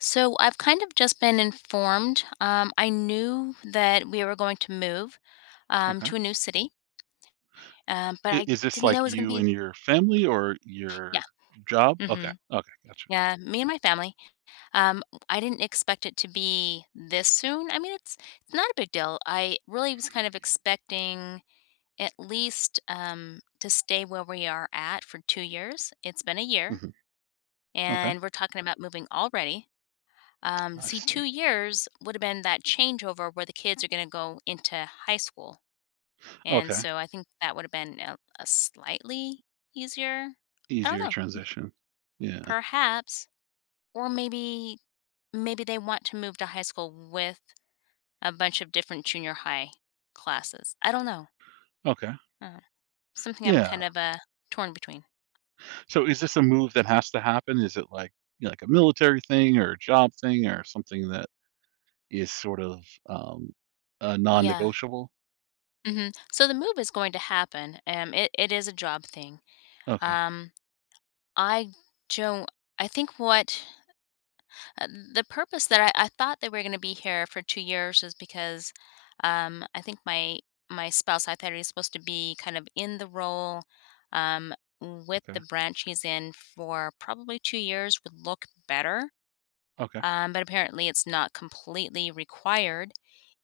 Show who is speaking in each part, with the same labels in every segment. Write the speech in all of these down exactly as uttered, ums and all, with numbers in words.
Speaker 1: So I've kind of just been informed. Um, I knew that we were going to move um,
Speaker 2: Okay.
Speaker 1: to a new city, um, but
Speaker 2: I
Speaker 1: I
Speaker 2: Is this,
Speaker 1: didn't know
Speaker 2: like,
Speaker 1: it was going to
Speaker 2: you
Speaker 1: be.
Speaker 2: and your family or
Speaker 1: Yeah.
Speaker 2: your job? Okay,
Speaker 1: hmm
Speaker 2: okay, gotcha.
Speaker 1: Yeah, me and my family. Um, I didn't expect it to be this soon. I mean, it's it's not a big deal. I really was kind of expecting at least um, to stay where we are at for two years. It's been a year,
Speaker 2: Mhm. Okay,
Speaker 1: and we're talking about moving already. Um,
Speaker 2: I
Speaker 1: see,
Speaker 2: see.
Speaker 1: two years would have been that changeover where the kids are going to go into high school. And
Speaker 2: Okay,
Speaker 1: so I think that would have been a, a slightly easier, I
Speaker 2: easier
Speaker 1: don't know,
Speaker 2: transition. Yeah,
Speaker 1: perhaps, or maybe, maybe they want to move to high school with a bunch of different junior high classes. I don't know.
Speaker 2: okay,
Speaker 1: Uh, Something I'm
Speaker 2: yeah.
Speaker 1: kind of uh, torn between.
Speaker 2: So is this a move that has to happen? Is it, like, you know, like a military thing or a job thing or something that is sort of, um, uh,
Speaker 1: Yeah.
Speaker 2: non-negotiable?
Speaker 1: hmm So the move is going to happen. Um, it, it is a job thing.
Speaker 2: Okay,
Speaker 1: Um, I don't. I think what Uh, the purpose that I, I thought they were going to be here for two years is because um, I think my my spouse, I thought he was supposed to be kind of in the role um, with the
Speaker 2: okay,
Speaker 1: branch he's in for probably two years would look better,
Speaker 2: okay.
Speaker 1: um, but apparently it's not completely required.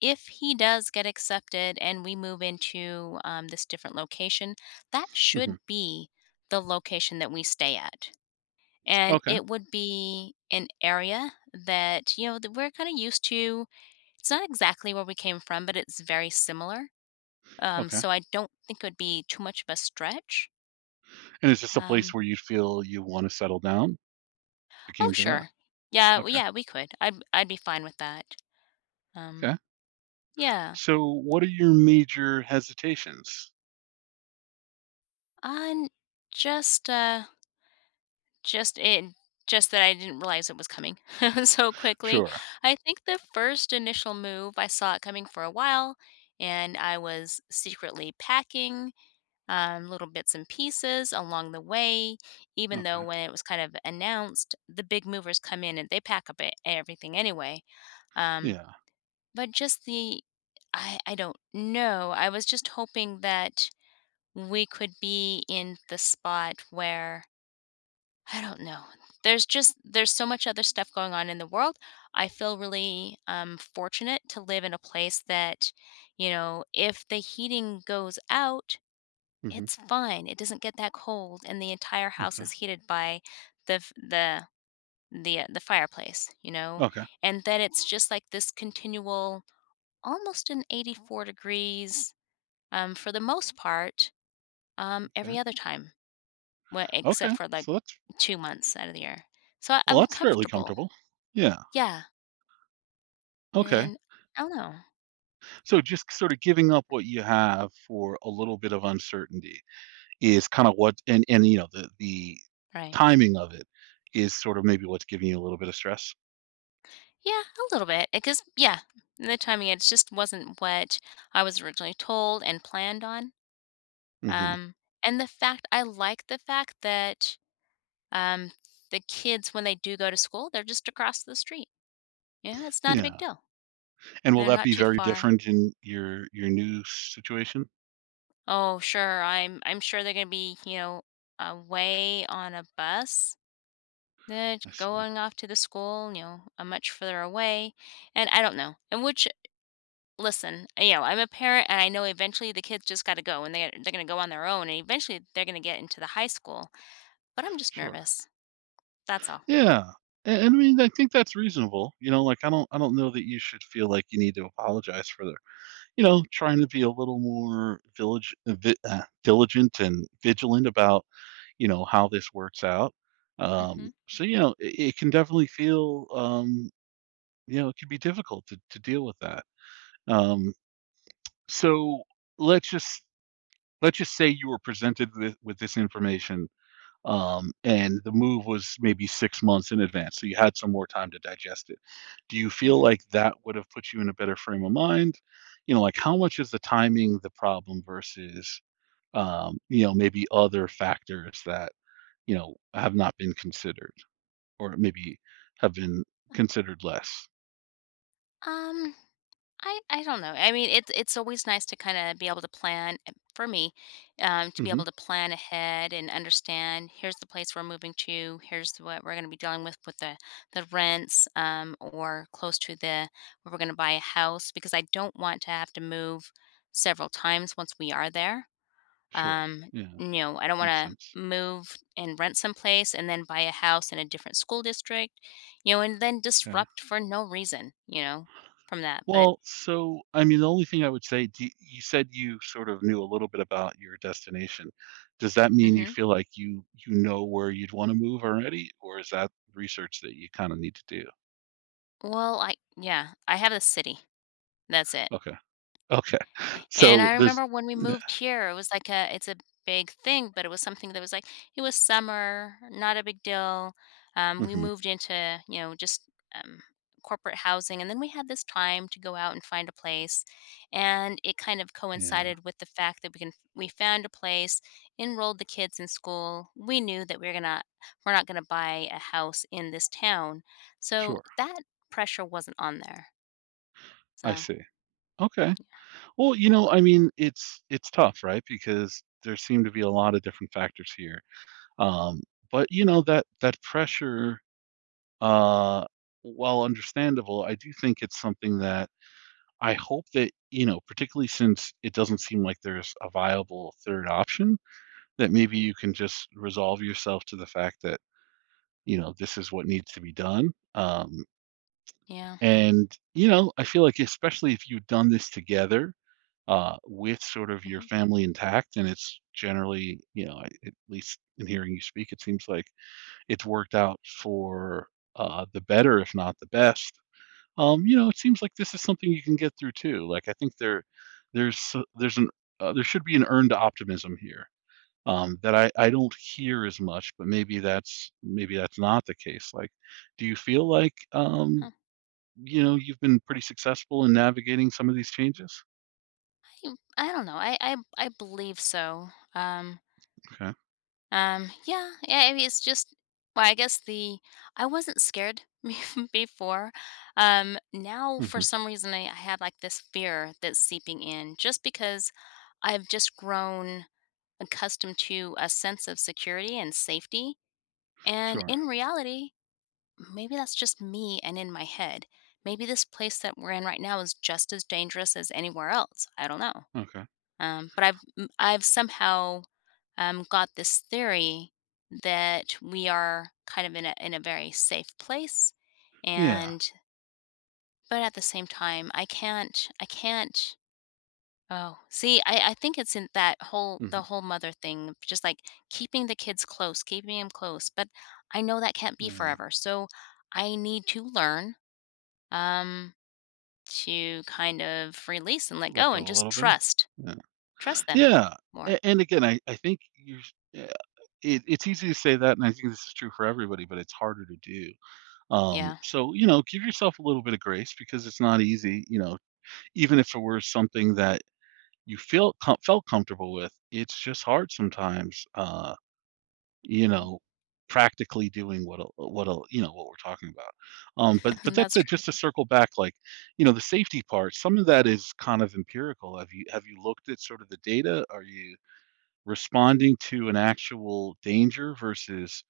Speaker 1: If he does get accepted and we move into um, this different location, that should
Speaker 2: Mhm.
Speaker 1: be the location that we stay at, and
Speaker 2: Okay,
Speaker 1: it would be an area that, you know, that we're kind of used to. It's not exactly where we came from, but it's very similar. Um,
Speaker 2: okay.
Speaker 1: so I don't think it would be too much of a stretch.
Speaker 2: And is this a
Speaker 1: Um,
Speaker 2: place where you feel you wanna settle down? If it
Speaker 1: oh
Speaker 2: came to that?
Speaker 1: sure, yeah, w-
Speaker 2: Okay,
Speaker 1: yeah, we could. I'd I'd be fine with that. Um,
Speaker 2: okay.
Speaker 1: yeah,
Speaker 2: So what are your major hesitations?
Speaker 1: on just uh, just it just that I didn't realize it was coming so quickly.
Speaker 2: Sure.
Speaker 1: I think the first initial move I saw it coming for a while, and I was secretly packing um, little bits and pieces along the way. Even though
Speaker 2: Okay.
Speaker 1: when it was kind of announced, the big movers come in and they pack up e- everything anyway. Um,
Speaker 2: Yeah.
Speaker 1: but just the, I, I don't know. I was just hoping that we could be in the spot where, I don't know. There's just, there's so much other stuff going on in the world. I feel really um, fortunate to live in a place that, you know, if the heating goes out,
Speaker 2: Mhm.
Speaker 1: it's fine, it doesn't get that cold, and the entire house
Speaker 2: Okay.
Speaker 1: is heated by the f the the, uh, the fireplace, you know,
Speaker 2: Okay.
Speaker 1: and then it's just like this continual almost an eighty-four degrees, um, for the most part, um,
Speaker 2: Okay.
Speaker 1: every other time, we except
Speaker 2: Okay.
Speaker 1: for, like,
Speaker 2: So that's
Speaker 1: two months out of the year. So, I,
Speaker 2: well,
Speaker 1: I'm
Speaker 2: that's fairly
Speaker 1: comfortable.
Speaker 2: comfortable. Yeah.
Speaker 1: Yeah,
Speaker 2: Okay.
Speaker 1: and I don't know.
Speaker 2: So just sort of giving up what you have for a little bit of uncertainty is kind of what, and and you know the the
Speaker 1: Right.
Speaker 2: timing of it is sort of maybe what's giving you a little bit of stress.
Speaker 1: Yeah, a little bit, because yeah, the timing, it just wasn't what I was originally told and planned on.
Speaker 2: Hmm.
Speaker 1: Um, and the fact, I like the fact that, um, the kids, when they do go to school, they're just across the street. You know, it's not a big
Speaker 2: Yeah.
Speaker 1: deal.
Speaker 2: And will
Speaker 1: They're
Speaker 2: that
Speaker 1: not
Speaker 2: be
Speaker 1: too
Speaker 2: very
Speaker 1: far.
Speaker 2: different in your your new situation?
Speaker 1: Oh, sure. I'm I'm sure they're gonna be, you know, away on a bus that
Speaker 2: I see.
Speaker 1: going off to the school, you know, uh, much further away. And I don't know. And which, listen, you know, I'm a parent and I know eventually the kids just got to go and they, they're going to go on their own and eventually they're going to get into the high school. But I'm just
Speaker 2: Sure.
Speaker 1: nervous. That's all.
Speaker 2: Yeah, and and I mean, I think that's reasonable, you know, like, I don't I don't know that you should feel like you need to apologize for the, you know, trying to be a little more village uh, vi uh, diligent and vigilant about, you know, how this works out.
Speaker 1: Mm-hmm.
Speaker 2: Um, so, you know, it it can definitely feel, um, you know, it can be difficult to to deal with that. Um, so let's just let's just say you were presented with with this information. Um, and the move was maybe six months in advance, so you had some more time to digest it. Do you feel
Speaker 1: Mm-hmm.
Speaker 2: like that would have put you in a better frame of mind? You know, like, how much is the timing the problem versus, um, you know, maybe other factors that, you know, have not been considered, or maybe have been considered less?
Speaker 1: Um, I I don't know. I mean, it's it's always nice to kind of be able to plan uh, for me, um, to be
Speaker 2: Mhm.
Speaker 1: able to plan ahead and understand. Here's the place we're moving to. Here's what we're going to be dealing with with the the rents, um, or close to the where we're going to buy a house, because I don't want to have to move several times once we are there,
Speaker 2: Sure.
Speaker 1: um,
Speaker 2: Yeah,
Speaker 1: you know, I don't want
Speaker 2: makes sense. sense.
Speaker 1: to move and rent someplace and then buy a house in a different school district, you know, and then
Speaker 2: 'Kay.
Speaker 1: disrupt for no reason, you know, from that. But,
Speaker 2: Well, so, I mean, the only thing I would say, do you said you sort of knew a little bit about your destination. Does that mean you
Speaker 1: hmm
Speaker 2: feel like you you know where you'd wanna move already, or is that research that you kinda need to do?
Speaker 1: well, I, yeah, I have a city. That's it.
Speaker 2: Okay, okay.
Speaker 1: Eh, and I
Speaker 2: So there's
Speaker 1: remember when we
Speaker 2: Yeah,
Speaker 1: moved here, it was like a it's a big thing, but it was something that was like it was summer, not a big deal. Um, we
Speaker 2: mhm,
Speaker 1: moved into, you know, just um, corporate housing, and then we had this time to go out and find a place, and it kind of
Speaker 2: yeah,
Speaker 1: coincided with the fact that we can we found a place, enrolled the kids in school. We knew that we are gonna we're not gonna buy a house in this town, so
Speaker 2: sure,
Speaker 1: that pressure wasn't on there.
Speaker 2: I
Speaker 1: So
Speaker 2: see. Okay. Well, you know, I mean, it's it's tough, right, because there seem to be a lot of different factors here. Um, but, you know, that that pressure, Uh, while understandable, I do think it's something that I hope that, you know, particularly since it doesn't seem like there's a viable third option, that maybe you can just resolve yourself to the fact that, you know, this is what needs to be done. Um,
Speaker 1: yeah.
Speaker 2: and, you know, I feel like, especially if you've done this together uh, with sort of your
Speaker 1: hmm
Speaker 2: family intact, and it's generally, you know, I- at least in hearing you speak, it seems like it's worked out for uh, the better, if not the best. Um, you know, it seems like this is something you can get through too. Like, I think there, there's s- there's an uh, there should be an earned optimism here, um, that I I don't hear as much, but maybe that's maybe that's not the case. Like, do you feel like, um, you know, you've been pretty successful in navigating some of these changes?
Speaker 1: Mm, I don't know. I I I believe so. Um,
Speaker 2: Okay.
Speaker 1: um, yeah, yeah. I mean, it's just. Well, I guess the I wasn't scared bef- before. Um, now for
Speaker 2: Hmm.
Speaker 1: some reason I, I have like this fear that's seeping in, just because I've just grown accustomed to a sense of security and safety. And
Speaker 2: Sure.
Speaker 1: in reality, maybe that's just me and in my head. Maybe this place that we're in right now is just as dangerous as anywhere else. I don't know.
Speaker 2: Okay.
Speaker 1: Um, but I've m- I've somehow um, got this theory that we are kind of in a in a very safe place,
Speaker 2: Yeah.
Speaker 1: and but at the same time, I can't I can't. Oh, see, I, I think it's in that whole the
Speaker 2: Hmm.
Speaker 1: whole mother thing, just like keeping the kids close, keeping them close. But I know that can't be
Speaker 2: Yeah.
Speaker 1: forever, so I need to learn um, to kind of release and let
Speaker 2: Let
Speaker 1: go and
Speaker 2: go a
Speaker 1: just
Speaker 2: little bit.
Speaker 1: trust
Speaker 2: Yeah.
Speaker 1: trust them
Speaker 2: Yeah,
Speaker 1: more.
Speaker 2: a and again, I I think you sh yeah, it it's easy to say that, and I think this is true for everybody, but it's harder to do. Um,
Speaker 1: Yeah.
Speaker 2: so, you know, give yourself a little bit of grace, because it's not easy, you know, even if it were something that you feel com felt comfortable with, it's just hard sometimes, uh, you know, practically doing what a what a you know, what we're talking about. Um, but
Speaker 1: Mhm,
Speaker 2: but
Speaker 1: that's
Speaker 2: that's it,
Speaker 1: true.
Speaker 2: just to circle back, like, you know, the safety part, some of that is kind of empirical. Have you have you looked at sort of the data? Are you responding to an actual danger, versus,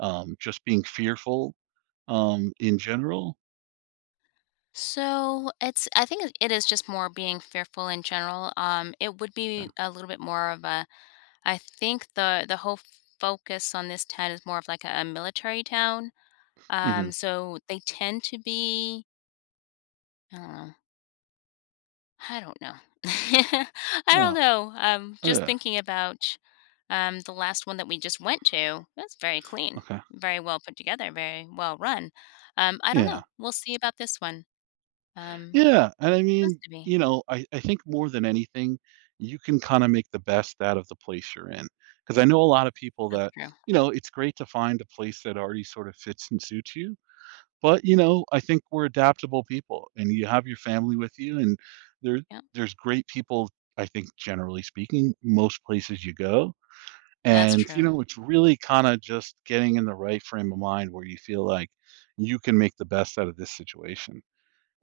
Speaker 2: um, just being fearful, um, in general?
Speaker 1: So it's I think it it is just more being fearful in general. Um, it would
Speaker 2: Yeah.
Speaker 1: be a little bit more of a I think the the whole focus on this town is more of like a, a military town.
Speaker 2: Mhm.
Speaker 1: Um, so they tend to be I don't know. I don't know. I don't
Speaker 2: Oh,
Speaker 1: know. Um, just
Speaker 2: yeah,
Speaker 1: thinking about um the last one that we just went to. That's very clean,
Speaker 2: okay.
Speaker 1: very well put together, very well run. Um, I don't
Speaker 2: Yeah.
Speaker 1: know. We'll see about this one. Um,
Speaker 2: Yeah, and I
Speaker 1: Tends
Speaker 2: mean,
Speaker 1: to be.
Speaker 2: you know, I I think more than anything, you can kinda make the best out of the place you're in, in. Because I know a lot of people
Speaker 1: That's
Speaker 2: that,
Speaker 1: true.
Speaker 2: you know, it's great to find a place that already sort of fits and suits you. But, you know, I think we're adaptable people, and you have your family with you, and there
Speaker 1: Yep,
Speaker 2: there's great people, I think, generally speaking, most places you go,
Speaker 1: that's
Speaker 2: and, you
Speaker 1: true.
Speaker 2: know, it's really kinda just getting in the right frame of mind where you feel like you can make the best out of this situation.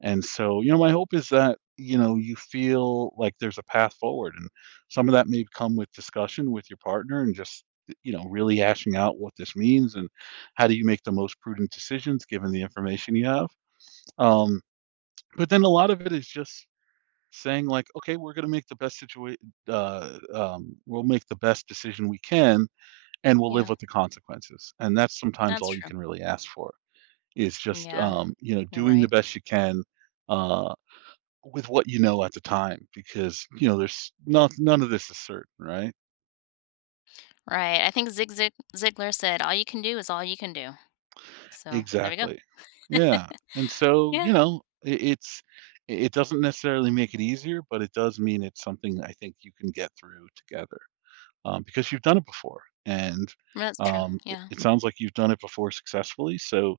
Speaker 2: And so, you know, my hope is that, you know, you feel like there's a path forward. And some of that may come with discussion with your partner, and just, you know, really hashing out what this means, and how do you make the most prudent decisions given the information you have. Um, but then a lot of it is just saying, like, okay, we're going to make the best situation, uh, um, we'll make the best decision we can, and we'll live
Speaker 1: Yeah,
Speaker 2: with the consequences. And that's sometimes
Speaker 1: that's
Speaker 2: all you
Speaker 1: true.
Speaker 2: can really ask for, is just,
Speaker 1: Yeah,
Speaker 2: um, you know,
Speaker 1: you're
Speaker 2: doing the
Speaker 1: right.
Speaker 2: best you can uh, with what you know at the time, because, you know, there's not none of this is certain, right?
Speaker 1: Right. I think Zig Zig Ziglar said, "All you can do is all you can do." So there we go.
Speaker 2: Exactly. Yeah, and so,
Speaker 1: Yeah,
Speaker 2: you know, it it's i it doesn't necessarily make it easier, but it does mean it's something I think you can get through together, um, because you've done it before, and,
Speaker 1: that's true.
Speaker 2: um, it
Speaker 1: Yeah,
Speaker 2: it sounds like you've done it before successfully, so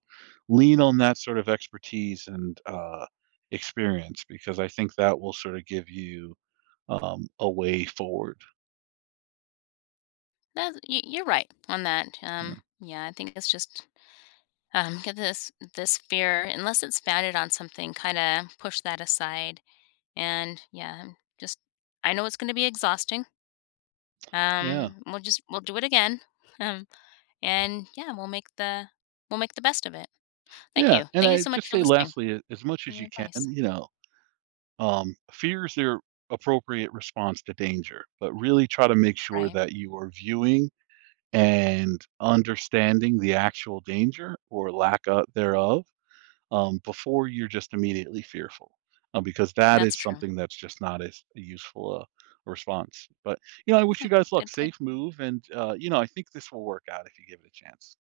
Speaker 2: lean on that sort of expertise and, uh, experience, because I think that will sort of give you, um, a way forward.
Speaker 1: that's you, you're right on that.
Speaker 2: Yeah.
Speaker 1: Um, yeah, I think it's just um, get this this fear, unless it's founded on something, kind of push that aside. And yeah, um, just I know it's going to be exhausting.
Speaker 2: Yeah.
Speaker 1: Um, we'll just we'll do it again. Um, and yeah, we'll make the we'll make the best of it. Thank
Speaker 2: Yeah,
Speaker 1: you.
Speaker 2: and
Speaker 1: Thank you
Speaker 2: I
Speaker 1: so much
Speaker 2: just
Speaker 1: for
Speaker 2: say
Speaker 1: listening.
Speaker 2: lastly, a as much as
Speaker 1: Your
Speaker 2: you can,
Speaker 1: advice,
Speaker 2: you know, um, fear is their appropriate response to danger, but really try to make sure
Speaker 1: right?
Speaker 2: that you are viewing and understanding the actual danger, or lack o thereof, um, before you're just immediately fearful, uh, because that
Speaker 1: That's
Speaker 2: is
Speaker 1: true.
Speaker 2: something that's just not as useful, uh, a response. But, you know, I wish
Speaker 1: Yeah,
Speaker 2: you guys luck,
Speaker 1: good point.
Speaker 2: safe move, and, uh, you know, I think this will work out if you give it a chance.